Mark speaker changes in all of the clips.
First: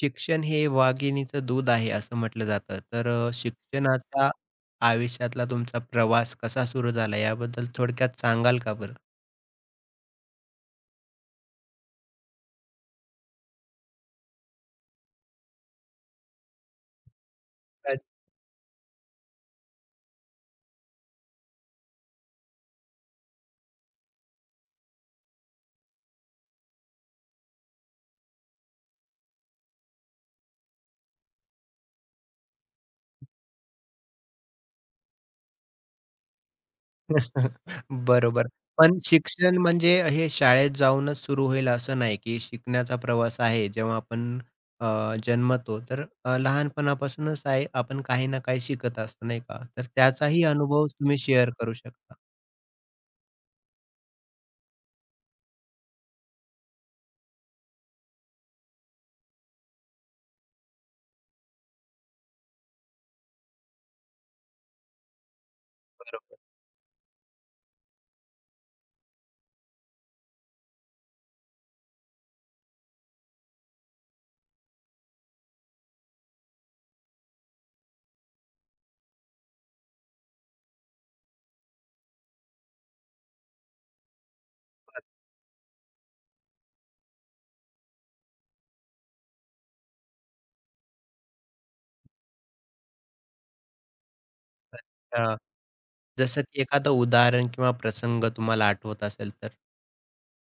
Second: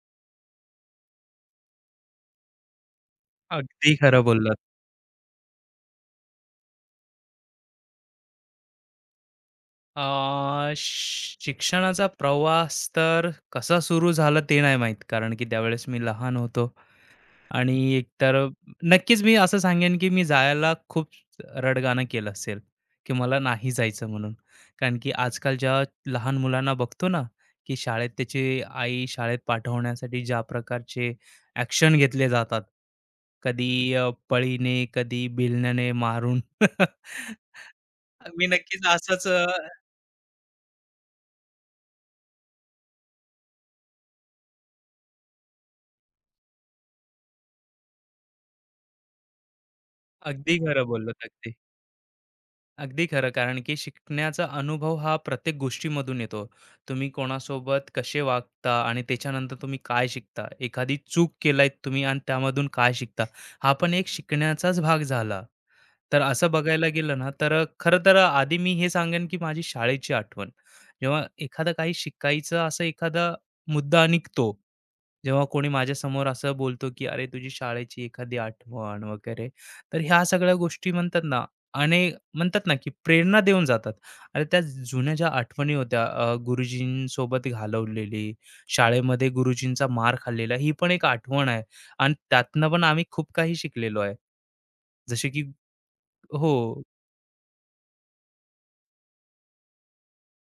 Speaker 1: शिक्षण हे वाघिणीचं दूध आहे असं म्हटलं जातं. तर
Speaker 2: अगदी खरं
Speaker 1: शिक्षणाचा
Speaker 2: बोललात.
Speaker 1: आयुष्यातला तुमचा प्रवास कसा सुरू झाला याबद्दल थोडक्यात सांगाल का बरं?
Speaker 2: शिक्षणाचा प्रवास तर कसा सुरू झाला ते नाही माहीत. कारण की त्यावेळेस मी लहान होतो आणि
Speaker 1: अच्छा.
Speaker 2: एकतर नक्कीच मी असं सांगेन की मी जायला खूप रडगाणं केलं असेल, की मला नाही जायचं म्हणून. कारण की आजकाल आजकालच्या लहान मुलांना बघतो ना, की शाळेत त्याची आई शाळेत पाठवण्यासाठी ज्या प्रकारचे ॲक्शन घेतले जातात. कधी पळीने, कधी बिलण्याने मारून. मी
Speaker 1: बरोबर.
Speaker 2: नक्कीच
Speaker 1: पण
Speaker 2: असंच
Speaker 1: शिक्षण म्हणजे हे शाळेत जाऊनच सुरू होईल असं नाही, की शिकण्याचा प्रवास आहे जेव्हा आपण अ, जन्मतो तर लहानपणापासूनच आहे आपण काही ना काही शिकत असतो नाही का? तर त्याचाही
Speaker 2: अगदी खरं
Speaker 1: अनुभव तुम्ही
Speaker 2: बोललात
Speaker 1: शेअर
Speaker 2: अगदी.
Speaker 1: करू शकता.
Speaker 2: अगदी खरं कारण की शिकण्याचा अनुभव हा प्रत्येक गोष्टीमधून येतो. तुम्ही कोणासोबत कसे वागता आणि त्याच्यानंतर तुम्ही काय शिकता? एखादी चूक केलाय तुम्ही आणि त्यामधून काय शिकता? हा पण एक शिकण्याचाच भाग झाला. तर
Speaker 1: बरोबर.
Speaker 2: असं बघायला गेलं ना तर खरं तर आधी मी हे सांगेन की माझी शाळेची आठवण. जेव्हा एखादं काही शिकायचं असं एखादा मुद्दा निघतो जेव्हा कोणी माझ्यासमोर असं बोलतो, की "अरे, तुझी शाळेची एखादी आठवण" वगैरे, तर ह्या सगळ्या गोष्टी म्हणतात ना आणि म्हणतात ना, की प्रेरणा देऊन जातात. अरे, त्या जुन्या ज्या आठवणी होत्या गुरुजींसोबत घालवलेली, शाळेमध्ये गुरुजींचा मार खाल्लेला, ही पण एक आठवण आहे आणि त्यातनं पण आम्ही खूप काही शिकलेलो आहे. जसे
Speaker 1: अच्छा.
Speaker 2: की
Speaker 1: जसं की
Speaker 2: हो.
Speaker 1: एखादं उदाहरण किंवा प्रसंग तुम्हाला आठवत असेल तर?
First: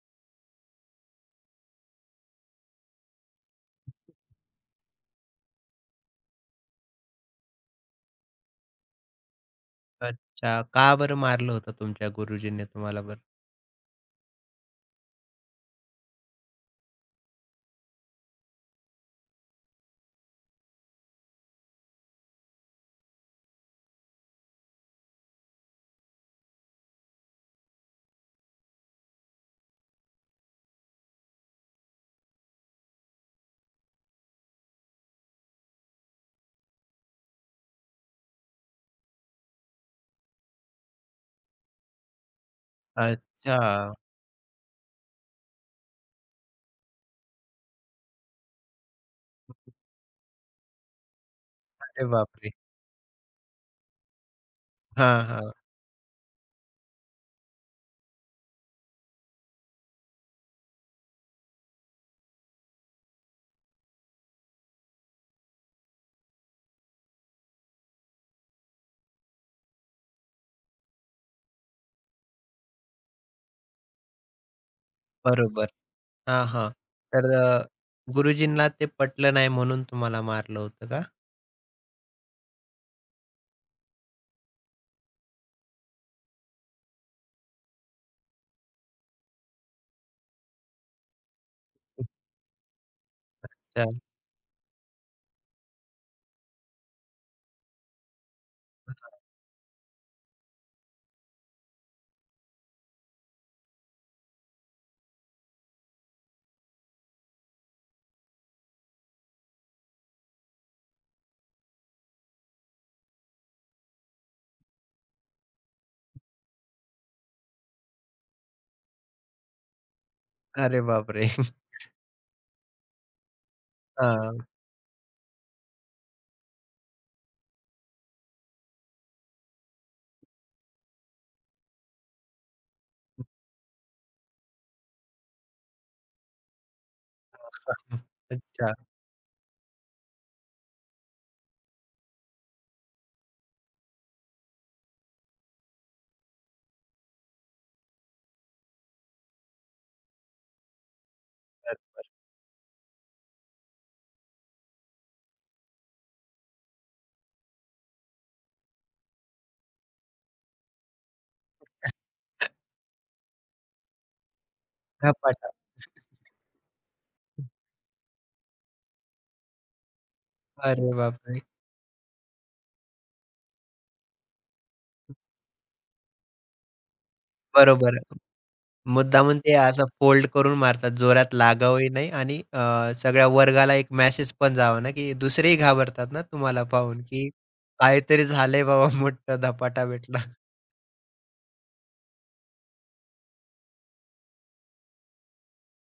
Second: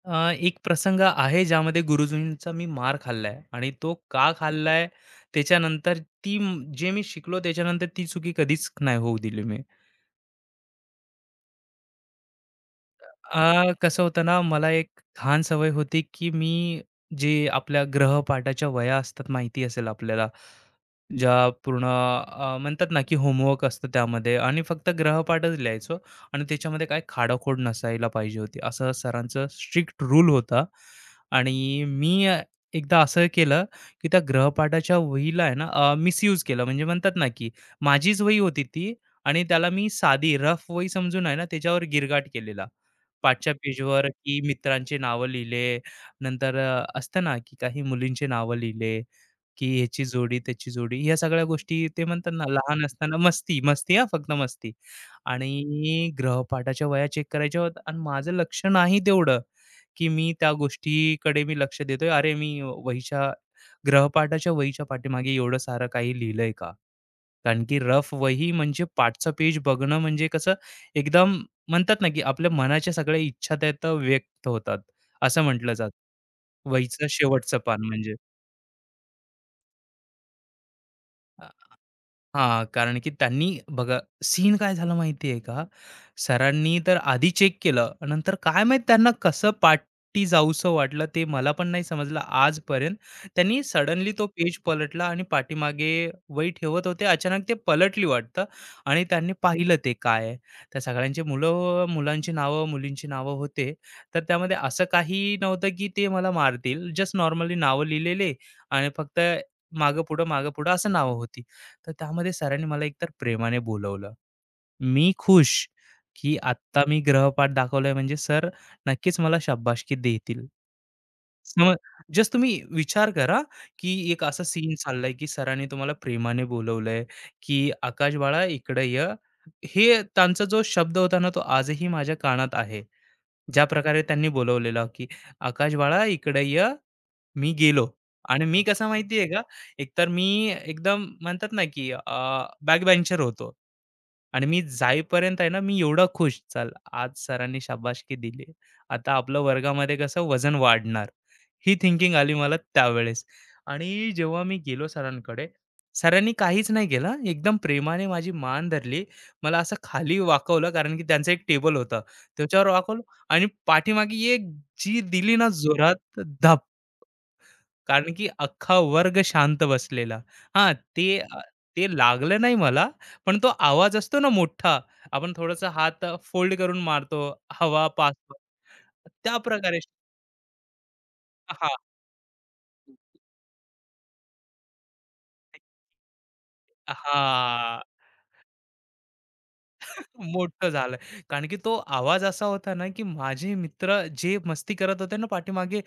Speaker 2: एक प्रसंग आहे ज्यामध्ये गुरुजींचा मी मार खाल्लाय आणि तो का खाल्लाय त्याच्यानंतर जे मी शिकलो त्याच्यानंतर ती चुकी कधीच नाही होऊ दिली मी
Speaker 1: अच्छा. का बरं मारलं होतं तुमच्या गुरुजींनी तुम्हाला बरं?
Speaker 2: अ, कसं होतं ना मला एक घाण सवय होती की मी जे आपल्या ग्रहपाठाच्या वया असतात माहिती असेल आपल्याला ज्या पूर्ण म्हणतात ना की होमवर्क असतं त्यामध्ये आणि फक्त ग्रहपाठच लिहायचो आणि त्याच्यामध्ये काय खाडाखोड नसायला पाहिजे होती असं सरांचं स्ट्रिक्ट रूल होता आणि मी एकदा असं केलं की त्या ग्रहपाठाच्या वहीला आहे ना मिसयूज केलं म्हणजे म्हणतात ना की माझीच वही होती ती आणि त्याला मी साधी रफ वही समजून आहे ना त्याच्यावर गिरगाट केलेला पाठच्या
Speaker 1: अच्छा.
Speaker 2: पेजवर की मित्रांचे नावं लिहिले नंतर असतं ना की काही मुलींचे नावं लिहिले की ह्याची जोडी, त्याची जोडी, ह्या सगळ्या गोष्टी ते
Speaker 1: अरे
Speaker 2: म्हणतात ना,
Speaker 1: बापरे!
Speaker 2: लहान असताना मस्ती, मस्ती हां, फक्त मस्ती.
Speaker 1: हां, हां.
Speaker 2: आणि गृहपाठाच्या वह्या चेक करायच्या होत्या आणि माझं लक्ष नाही तेवढं, की मी त्या गोष्टीकडे मी लक्ष देतोय. अरे, मी वहीच्या गृहपाठाच्या वहीच्या पाठीमागे एवढं सारं काही लिहिलंय का? कारण की रफ वही म्हणजे पाठचं पेज बघणं म्हणजे कसं एकदम म्हणतात ना, की आपल्या मनाच्या सगळ्या इच्छा त्यात व्यक्त होतात, असं
Speaker 1: बरोबर.
Speaker 2: म्हटलं जातं.
Speaker 1: हां, हां.
Speaker 2: वहीचं
Speaker 1: तर
Speaker 2: शेवटचं पान म्हणजे.
Speaker 1: गुरुजींना ते पटलं नाही म्हणून तुम्हाला मारलं होतं का?
Speaker 2: हां, कारण की त्यांनी बघा सीन काय झालं माहिती का? सरांनी तर आधी चेक केलं. नंतर काय माहीत त्यांना कसं पाठी जाऊसं वाटलं ते मला पण नाही समजलं आजपर्यंत. त्यांनी
Speaker 1: अच्छा.
Speaker 2: सडनली तो पेज पलटला आणि पाठीमागे वही ठेवत होते. अचानक ते पलटली वाटतं आणि त्यांनी पाहिलं ते काय आहे. त्या सगळ्यांची मुलांची नावं, मुलींची नावं होते. तर त्यामध्ये असं काही नव्हतं की ते मला मारतील. जस्ट नॉर्मली नावं लिहिलेले आणि फक्त मागं-पुढं, मागं-पुढं असं नावं होती. तर त्यामध्ये सरांनी मला एकतर प्रेमाने बोलवलं. मी खुश, की आत्ता मी ग्रहपाठ दाखवलाय म्हणजे सर नक्कीच मला शाब्बासकी देतील.
Speaker 1: अरे बापरे!
Speaker 2: मग जस्ट तुम्ही विचार करा, की एक
Speaker 1: हां.
Speaker 2: असा सीन चाललाय, की सरांनी तुम्हाला प्रेमाने बोलवलंय, की "आकाश बाळा इकडे ये." हे त्यांचा जो शब्द होता ना, तो आजही माझ्या कानात आहे. ज्याप्रकारे त्यांनी बोलावलेलं, की "आकाश बाळा इकडे ये." मी गेलो आणि मी
Speaker 1: अच्छा.
Speaker 2: कसा माहितीये का, एकतर मी एकदम म्हणतात ना, की बॅक बेंचर होतो आणि मी जाईपर्यंत आहे ना, मी एवढा खुश, चल आज सरांनी शाबासकी दिली. आता आपलं वर्गामध्ये कसं वजन वाढणार, ही
Speaker 1: बरोबर.
Speaker 2: थिंकिंग आली मला त्यावेळेस. आणि जेव्हा मी गेलो सरांकडे, सरांनी काहीच नाही केलं एकदम प्रेमाने माझी मान धरली. मला असं खाली वाकवलं, कारण की त्यांचं एक टेबल होतं. त्याच्यावर वाकवलं आणि पाठीमागे एक जी दिली ना
Speaker 1: धपाटा.
Speaker 2: जोरात कारण की अख्खा वर्ग शांत बसलेला. हां,
Speaker 1: अरे
Speaker 2: ते अ,
Speaker 1: बापरे!
Speaker 2: ते लागलं नाही मला, पण तो आवाज असतो ना मोठा, आपण थोडासा हात फोल्ड करून मारतो, हवा
Speaker 1: बरोबर.
Speaker 2: पास त्या
Speaker 1: मुद्दामून ते
Speaker 2: प्रकारे
Speaker 1: असं फोल्ड करून मारतात. जोरात
Speaker 2: हां,
Speaker 1: लागावंही नाही आणि सगळ्या वर्गाला एक मेसेज पण जावा ना, की दुसरेही घाबरतात ना तुम्हाला पाहून, की
Speaker 2: हां.
Speaker 1: काहीतरी झालंय बाबा मोठा धपाटा भेटला.
Speaker 2: मोठं झालंय. कारण की तो आवाज असा होता ना, की माझे मित्र जे मस्ती करत होते ना पाठीमागे,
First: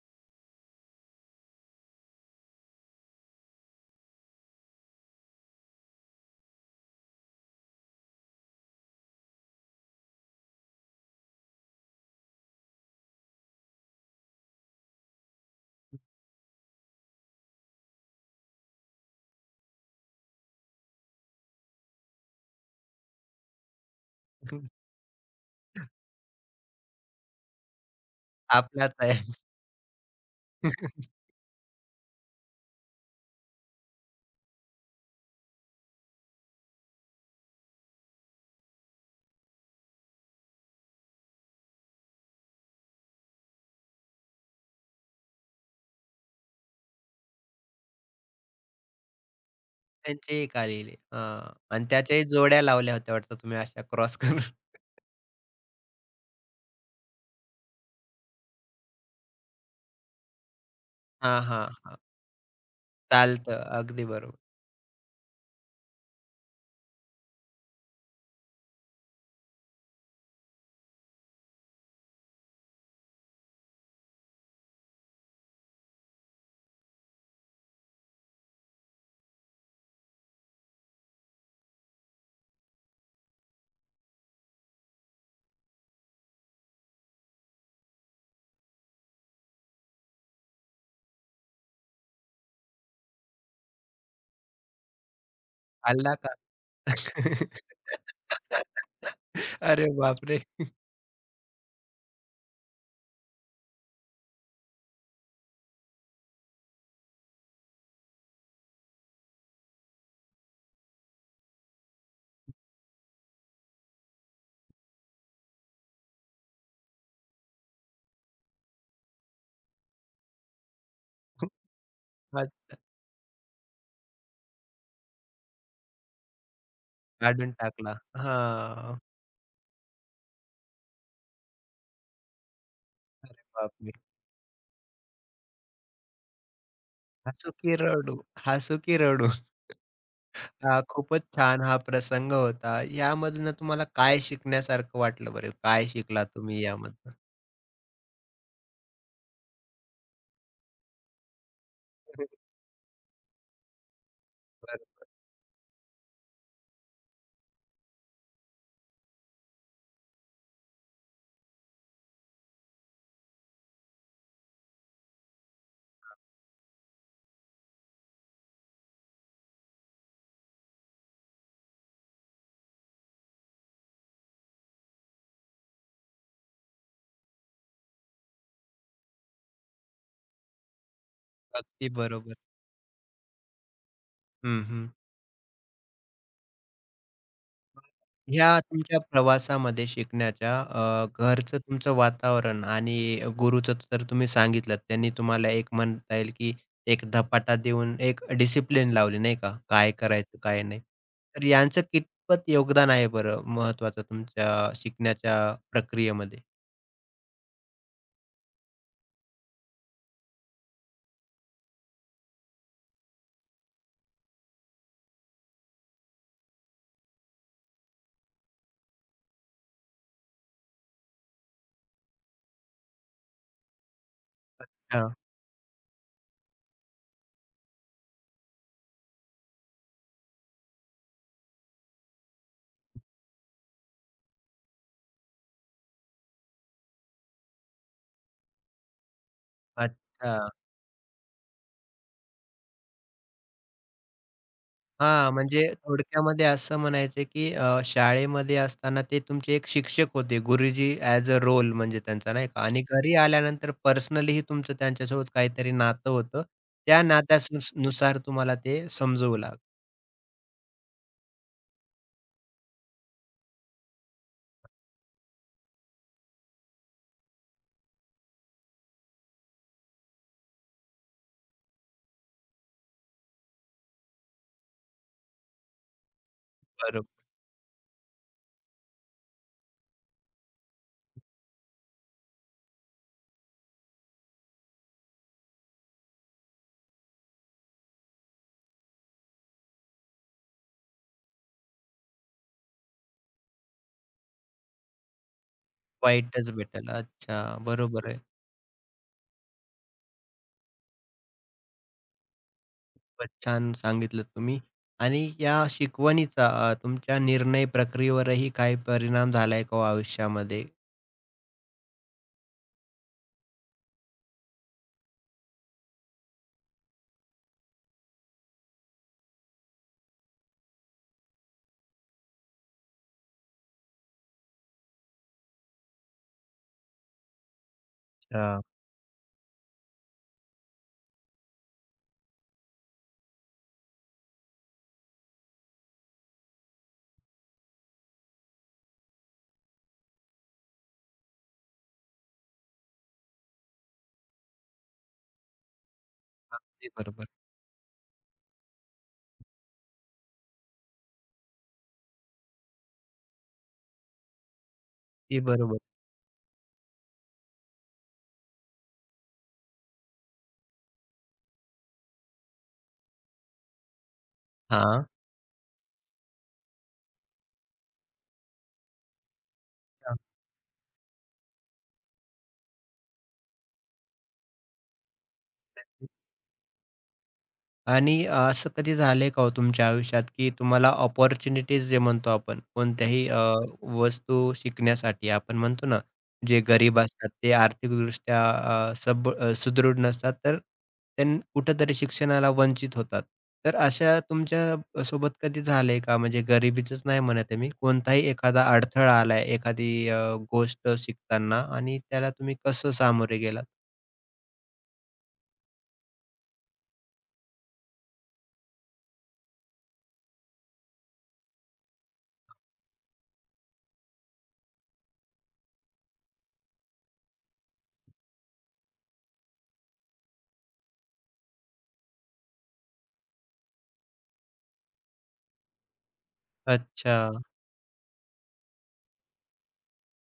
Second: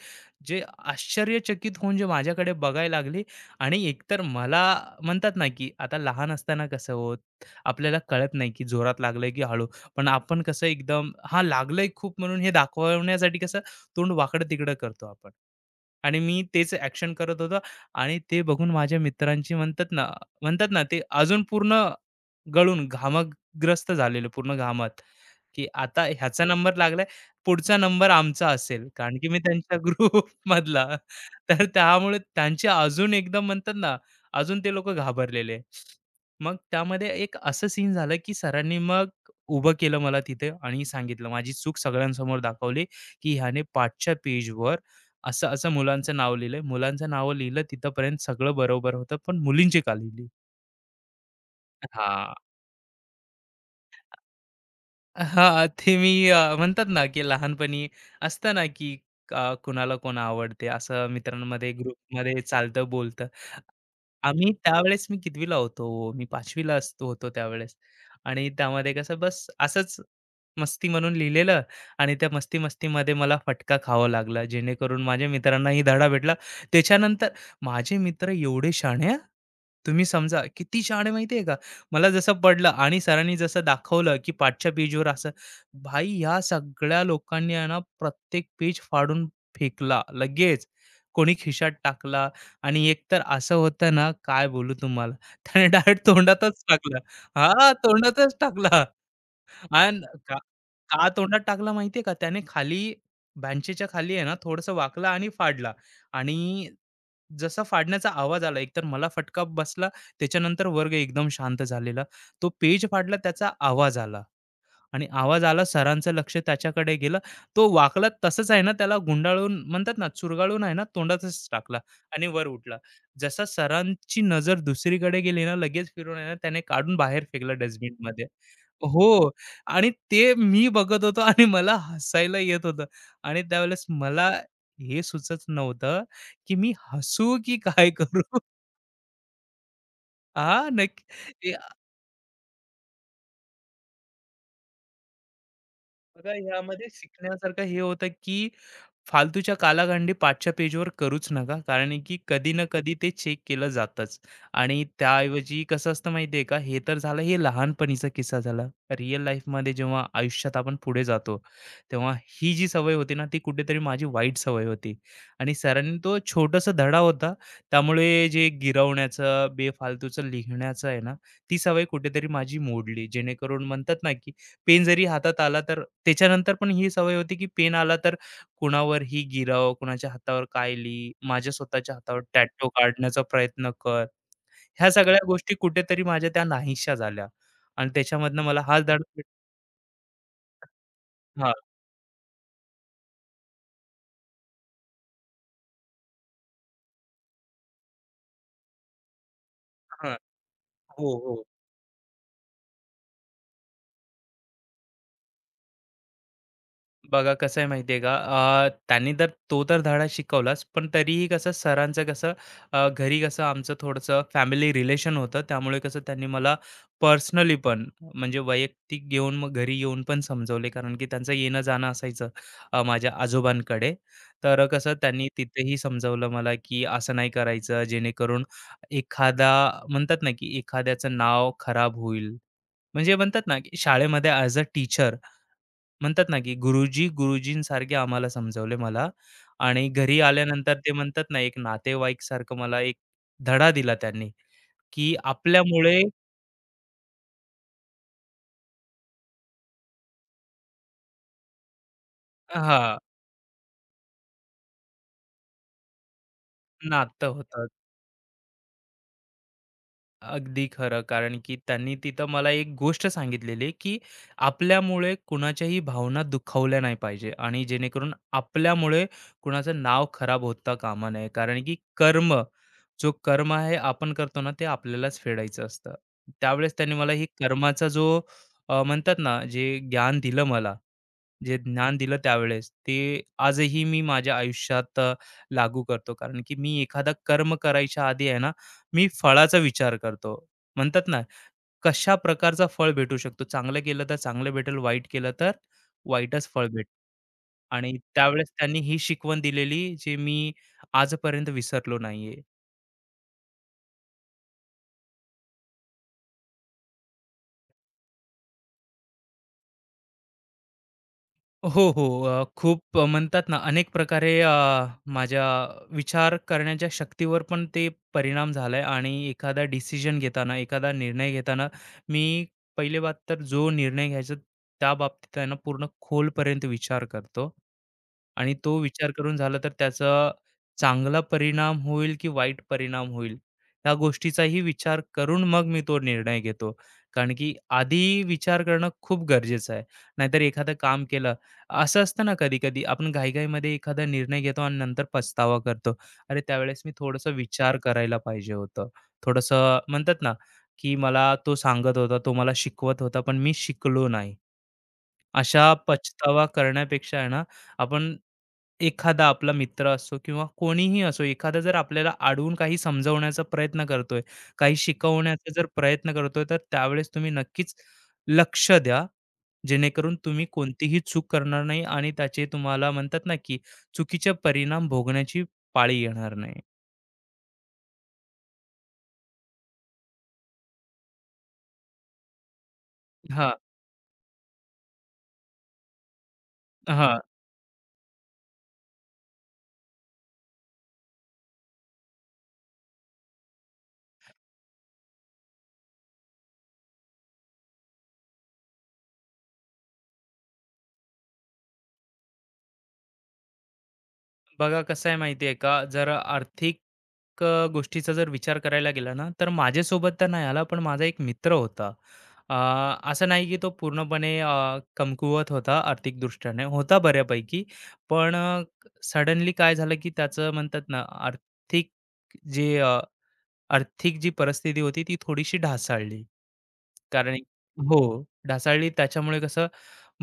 Speaker 2: जे आश्चर्यचकित होऊन जे माझ्याकडे बघायला लागले आणि एकतर मला म्हणतात ना, की आता लहान असताना कसं होत, आपल्याला कळत नाही, की जोरात लागलंय की हळू. पण आपण कसं एकदम हां, लागलंय खूप म्हणून हे दाखवण्यासाठी कसं तोंड वाकडं-तिकडं करतो आपण. आणि मी तेच ॲक्शन करत होतो आणि ते बघून माझ्या मित्रांची म्हणतात ना म्हणतात ना, ते अजून पूर्ण गळून घामा ग्रस्त झालेलो पूर्ण घामात, की आता ह्याचा नंबर लागलाय, पुढचा नंबर आमचा असेल.
Speaker 1: आपलाच
Speaker 2: कारण
Speaker 1: आहे.
Speaker 2: की मी त्यांच्या ग्रुपमधला. तर त्यामुळे त्यांचे अजून एकदम म्हणतात ना, अजून ते लोकं घाबरलेले. मग त्यामध्ये एक असं सीन झालं, की सरांनी मग उभं केलं मला तिथे आणि सांगितलं, माझी चूक सगळ्यांसमोर दाखवली, की ह्याने पाठच्या पेजवर असं-असं मुलांचं नाव लिहिलंय. मुलांचं नाव लिहिलं तिथपर्यंत सगळं बरोबर होतं, पण मुलींची का लिहिली?
Speaker 1: त्यांचेही कार्य लिहिले. हां. आणि त्याच्याही
Speaker 2: हां.
Speaker 1: जोड्या लावल्या होत्या वाटतं तुम्ही अशा क्रॉस करून.
Speaker 2: हां, ते मी म्हणतात ना, की लहानपणी असतं ना, की कुणाला कोण आवडते असं
Speaker 1: हां, हां,
Speaker 2: मित्रांमध्ये
Speaker 1: हां.
Speaker 2: ग्रुपमध्ये चालतं बोलतं.
Speaker 1: चालतं. अगदी बरोबर.
Speaker 2: आम्ही त्यावेळेस मी कितवीला होतो? मी 5वी असतो होतो त्यावेळेस आणि त्यामध्ये कसं बस असंच मस्ती म्हणून लिहिलेलं आणि त्या मस्ती-मस्तीमध्ये मला फटका खावा लागला. जेणेकरून माझ्या मित्रांनाही धडा भेटला. त्याच्यानंतर माझे मित्र एवढे शहाणे हां, तुम्ही समजा किती शहाणे माहिती आहे का? मला जसं पडलं आणि सरांनी जसं दाखवलं, की पाठच्या पेजवर असं भाई ह्या सगळ्या लोकांनी आहे ना प्रत्येक पेज फाडून फेकला लगेच. कोणी खिशात टाकला आणि एक तर असं होतं ना काय बोलू तुम्हाला त्याने डायरेक्ट
Speaker 1: खाल्ला का?
Speaker 2: तोंडातच टाकलं. हां, तोंडातच टाकला
Speaker 1: अरे
Speaker 2: अन् का
Speaker 1: बापरे!
Speaker 2: का तोंडात टाकला माहिती का? त्याने खाली बेंचच्या खाली आहे ना थोडंसं वाकला आणि फाडला आणि जसा फाडण्याचा आवाज आला एकतर मला फटका बसला त्याच्यानंतर वर्ग एकदम शांत झालेला तो पेज फाडला त्याचा आवाज आला आणि आवाज आला सरांचं लक्ष त्याच्याकडे गेलं तो वाकला तसंच आहे ना त्याला गुंडाळून म्हणतात ना चुरगाळून आहे ना तोंडातच टाकला आणि वर
Speaker 1: आज
Speaker 2: उठला जसा सरांची नजर दुसरीकडे गेली ना लगेच फिरून आहे ना त्याने काढून बाहेर
Speaker 1: काढून
Speaker 2: फेकला
Speaker 1: टाकला.
Speaker 2: डस्टबिन
Speaker 1: हां.
Speaker 2: हो. आणि ते मी बघत होतो आणि मला हसायला येत होतं
Speaker 1: अरे
Speaker 2: आणि त्यावेळेस
Speaker 1: बापरे!
Speaker 2: मला हे सुचत नव्हतं, की मी हसू
Speaker 1: हसू
Speaker 2: की
Speaker 1: की
Speaker 2: काय
Speaker 1: रडू,
Speaker 2: करू?
Speaker 1: हसू की रडू.
Speaker 2: हां,
Speaker 1: हां,
Speaker 2: नक्की.
Speaker 1: खूपच
Speaker 2: ते
Speaker 1: छान हा प्रसंग होता. यामधनं तुम्हाला काय शिकण्यासारखं वाटलं बरं? काय शिकला
Speaker 2: बघा
Speaker 1: तुम्ही
Speaker 2: ह्यामध्ये
Speaker 1: यामधनं?
Speaker 2: शिकण्यासारखं हे होतं, की फालतूच्या कालागांडी पाठच्या पेजवर करूच नका. कारण की कधी ना कधी ते चेक केलं जातंच आणि
Speaker 1: बरोबर.
Speaker 2: त्याऐवजी कसं असतं माहिती आहे का, हे तर झालं हे लहानपणीचा किस्सा झाला. रिअल लाईफमध्ये जेव्हा आयुष्यात आपण पुढे जातो, तेव्हा ही जी सवय होती ना, ती कुठेतरी माझी वाईट सवय होती आणि सरांनी तो छोटासा धडा होता. त्यामुळे जे गिरवण्याचं, बेफालतूचं लिहिण्याचं आहे ना, ती सवय कुठेतरी माझी मोडली. जेणेकरून म्हणतात ना, की पेन जरी हातात आला, तर त्याच्यानंतर पण ही सवय होती, की पेन आला तर कुणावरही गिराव, कुणाच्या हातावर काय लिही, माझ्या
Speaker 1: अगदी
Speaker 2: स्वतःच्या हातावर
Speaker 1: बरोबर.
Speaker 2: टॅटू काढण्याचा प्रयत्न कर.
Speaker 1: हं, हं.
Speaker 2: ह्या सगळ्या गोष्टी कुठेतरी माझ्या त्या नाहीशा झाल्या आणि त्याच्यामधनं
Speaker 1: ह्या
Speaker 2: मला हा
Speaker 1: तुमच्या
Speaker 2: धड
Speaker 1: प्रवासामध्ये शिकण्याच्या
Speaker 2: हां,
Speaker 1: घरचं तुमचं वातावरण आणि गुरुचं तर तुम्ही सांगितलंत. त्यांनी तुम्हाला एक म्हणता येईल की एक धपाटा देऊन एक डिसिप्लिन लावली नाही का? काय
Speaker 2: हां.
Speaker 1: करायचं, काय नाही.
Speaker 2: हो, हो.
Speaker 1: तर यांचं कितपत योगदान आहे बरं महत्त्वाचं तुमच्या शिकण्याच्या प्रक्रियेमध्ये?
Speaker 2: बघा कसं आहे माहिती का त्यांनी तर तो तर धडा शिकवलाच पण तरीही कसं सरांचं कसं घरी कसं आमचं थोडंसं फॅमिली रिलेशन होतं त्यामुळे कसं त्यांनी मला पर्सनली पण म्हणजे वैयक्तिक घेऊन मग घरी येऊन पण समजवले कारण की त्यांचं येणं जाणं असायचं माझ्या आजोबांकडे तर कसं
Speaker 1: हां,
Speaker 2: त्यांनी तिथेही समजवलं मला की असं नाही करायचं जेणेकरून एखादा म्हणतात ना की एखाद्याचं नाव खराब होईल म्हणजे म्हणतात ना की शाळेमध्ये ॲज अ टीचर म्हणतात ना, की गुरुजी गुरुजींसारखे आम्हाला समजवले मला आणि घरी
Speaker 1: अच्छा.
Speaker 2: आल्यानंतर ते म्हणतात ना, एक नातेवाईकसारखं मला एक धडा दिला त्यांनी, की
Speaker 1: हां, म्हणजे
Speaker 2: आपल्यामुळे
Speaker 1: थोडक्यामध्ये असं म्हणायचं की शाळेमध्ये असताना ते तुमचे एक शिक्षक होते. गुरुजी ॲज अ रोल म्हणजे त्यांचा नाही का आणि
Speaker 2: हां,
Speaker 1: घरी आल्यानंतर पर्सनलीही तुमचं त्यांच्यासोबत काहीतरी नातं होतं. त्या
Speaker 2: नातं होतं.
Speaker 1: नुसार तुम्हाला ते समजवू लागलं.
Speaker 2: अगदी खरं. कारण की त्यांनी तिथं मला एक गोष्ट सांगितलेली, की आपल्यामुळे कुणाच्याही भावना दुखावल्या नाही पाहिजे आणि जेणेकरून आपल्यामुळे कुणाचं नाव खराब होता कामा नये. कारण की कर्म, जो कर्म आहे आपण करतो ना, ते आपल्यालाच फेडायचं असतं. त्यावेळेस त्यांनी मला
Speaker 1: बरोबर.
Speaker 2: ही कर्माचा जो म्हणतात ना, जे ज्ञान दिलं मला, जे ज्ञान दिलं त्यावेळेस, ते आजही मी माझ्या आयुष्यात लागू करतो. कारण की मी एखादा कर्म करायच्या आधी आहे ना, मी फळाचा विचार करतो. म्हणतात ना, कशा प्रकारचं फळ भेटू शकतो. चांगलं केलं तर चांगलं भेटेल, वाईट केलं तर वाईटच
Speaker 1: वाईटच
Speaker 2: फळ
Speaker 1: भेटेल.
Speaker 2: भेटेल.
Speaker 1: अच्छा,
Speaker 2: आणि
Speaker 1: बरोबर आहे.
Speaker 2: त्यावेळेस त्यांनी ही शिकवण दिलेली, जे मी आजपर्यंत विसरलो नाहीये.
Speaker 1: खूपच छान सांगितलं तुम्ही आणि या शिकवणीचा तुमच्या निर्णय प्रक्रियेवरही काही परिणाम झालाय का हो आयुष्यामध्ये?
Speaker 2: हो, हो. खूप म्हणतात ना, अनेक प्रकारे माझ्या विचार करण्याच्या शक्तीवर पण ते परिणाम झालाय आणि एखादा डिसिजन घेताना, एखादा निर्णय घेताना, मी पहिली बात तर जो निर्णय घ्यायचा त्या बाबतीत आहे ना, पूर्ण खोलपर्यंत विचार करतो आणि
Speaker 1: अच्छा.
Speaker 2: तो विचार करून झाला तर त्याचा चांगला परिणाम होईल की वाईट परिणाम होईल, या गोष्टीचाही विचार करून मग मी तो निर्णय घेतो. कारण की आधी विचार करणं खूप गरजेचं आहे. नाहीतर एखादं काम केलं असं असतं ना कधी-कधी आपण घाईघाईमध्ये एखादा निर्णय घेतो आणि नंतर पछतावा करतो. अरे, त्यावेळेस
Speaker 1: अगदी
Speaker 2: मी
Speaker 1: बरोबर.
Speaker 2: थोडंसं विचार करायला पाहिजे होतं. थोडंसं म्हणतात ना, की मला तो सांगत होता, तो मला शिकवत होता, पण मी शिकलो नाही.
Speaker 1: ते
Speaker 2: अशा
Speaker 1: बरोबर.
Speaker 2: पछतावा करण्यापेक्षा आहे ना, आपण एखादा आपला मित्र असो किंवा कोणीही असो, एखादा जर आपल्याला अडवून काही समजवण्याचा प्रयत्न करतोय, काही
Speaker 1: हां.
Speaker 2: शिकवण्याचा जर प्रयत्न करतोय, तर त्यावेळेस तुम्ही नक्कीच लक्ष द्या. जेणेकरून
Speaker 1: हां.
Speaker 2: तुम्ही कोणतीही चूक करणार नाही आणि त्याचे तुम्हाला म्हणतात ना, की चुकीचे परिणाम भोगण्याची पाळी येणार नाही.
Speaker 1: आणि असं कधी झालंय का हो तुमच्या आयुष्यात, की तुम्हाला अपॉर्च्युनिटीज जे म्हणतो आपण कोणत्याही
Speaker 2: हां,
Speaker 1: वस्तू शिकण्यासाठी आपण म्हणतो ना, जे गरीब
Speaker 2: हां.
Speaker 1: असतात ते आर्थिकदृष्ट्या सुदृढ नसतात, तर त्यां कुठेतरी शिक्षणाला वंचित होतात. तर अशा तुमच्या सोबत कधी झालंय का? म्हणजे गरिबीचंच नाही म्हणत आहे मी, कोणताही एखादा अडथळा आलाय एखादी गोष्ट शिकताना आणि त्याला तुम्ही कसं सामोरे गेलात?
Speaker 2: बघा कसं आहे माहिती आहे का जर आर्थिक गोष्टीचा जर विचार करायला गेला ना तर माझ्यासोबत तर नाही आला पण माझा एक मित्र होता अ, असं नाही की तो पूर्णपणे कमकुवत होता आर्थिक दृष्ट्याने होता बऱ्यापैकी पण सडनली काय झालं की त्याचं म्हणतात ना जे आर्थिक जी परिस्थिती होती ती थोडीशी ढासाळली.
Speaker 1: अच्छा.
Speaker 2: कारण हो, ढासाळली त्याच्यामुळे कसं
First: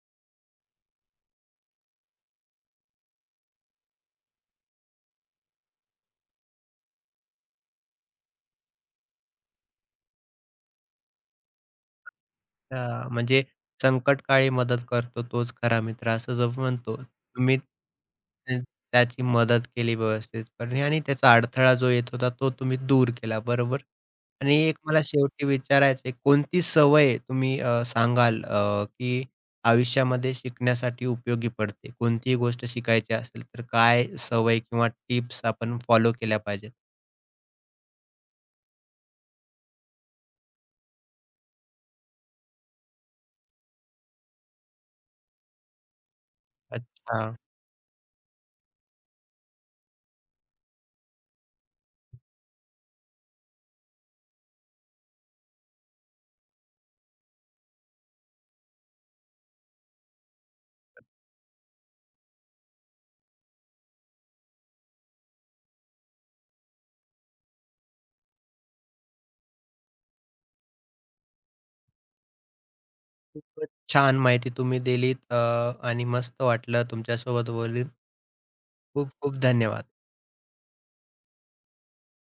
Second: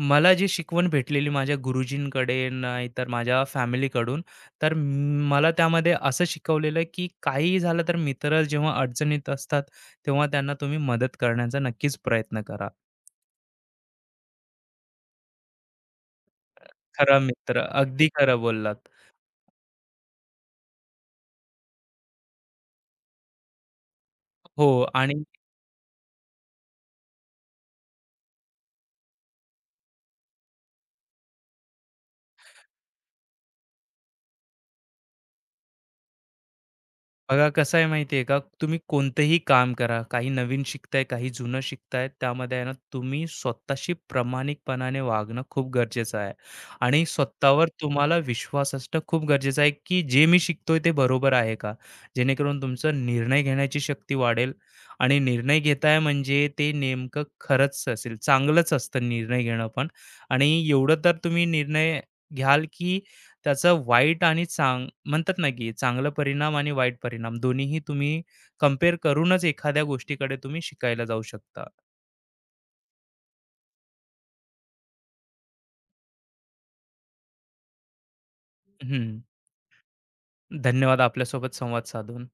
Speaker 2: मला जी शिकवण भेटलेली माझ्या गुरुजींकडे नाहीतर माझ्या फॅमिलीकडून, तर मला त्यामध्ये असं शिकवलेलं आहे, की काहीही झालं तर मित्र जेव्हा अडचणीत असतात, तेव्हा त्यांना तुम्ही मदत करण्याचा नक्कीच प्रयत्न करा.
Speaker 1: अच्छा, म्हणजे संकटकाळी मदत करतो तोच खरा मित्र असं जो म्हणतो.
Speaker 2: खरा
Speaker 1: तुम्ही
Speaker 2: मित्र, अगदी खरं
Speaker 1: अ,
Speaker 2: बोललात.
Speaker 1: त्याची मदत केली व्यवस्थितपणे आणि त्याचा अडथळा जो येत होता तो तुम्ही दूर केला, बरोबर? आणि
Speaker 2: हो
Speaker 1: एक मला
Speaker 2: आणि
Speaker 1: शेवटी विचारायचं आहे, कोणती सवय तुम्ही सांगाल की आयुष्यामध्ये शिकण्यासाठी उपयोगी पडते? कोणतीही गोष्ट शिकायची असेल तर काय सवय किंवा टिप्स आपण फॉलो केल्या पाहिजेत?
Speaker 2: बघा कसं आहे माहिती आहे का, तुम्ही कोणतंही काम करा, काही नवीन शिकताय, काही जुनं शिकताय, त्यामध्ये आहे ना तुम्ही स्वतःशी प्रामाणिकपणाने वागणं खूप गरजेचं आहे आणि
Speaker 1: अच्छा.
Speaker 2: स्वतःवर तुम्हाला विश्वास असणं खूप गरजेचं आहे, की जे मी शिकतोय ते बरोबर आहे का? जेणेकरून तुमचं निर्णय घेण्याची शक्ती वाढेल आणि निर्णय घेताय म्हणजे ते नेमकं खरंच असेल, चांगलंच असतं निर्णय घेणं पण आणि एवढं तर तुम्ही निर्णय घ्याल की त्याचा वाईट आणि चांग म्हणतात ना, की चांगला परिणाम आणि वाईट परिणाम दोन्हीही तुम्ही कंपेअर करूनच एखाद्या गोष्टीकडे तुम्ही शिकायला जाऊ शकता.
Speaker 1: खूपच छान माहिती तुम्ही दिलीत आणि मस्त वाटलं तुमच्यासोबत बोलून. खूप
Speaker 2: हं.
Speaker 1: खूप धन्यवाद.
Speaker 2: धन्यवाद आपल्यासोबत संवाद साधून.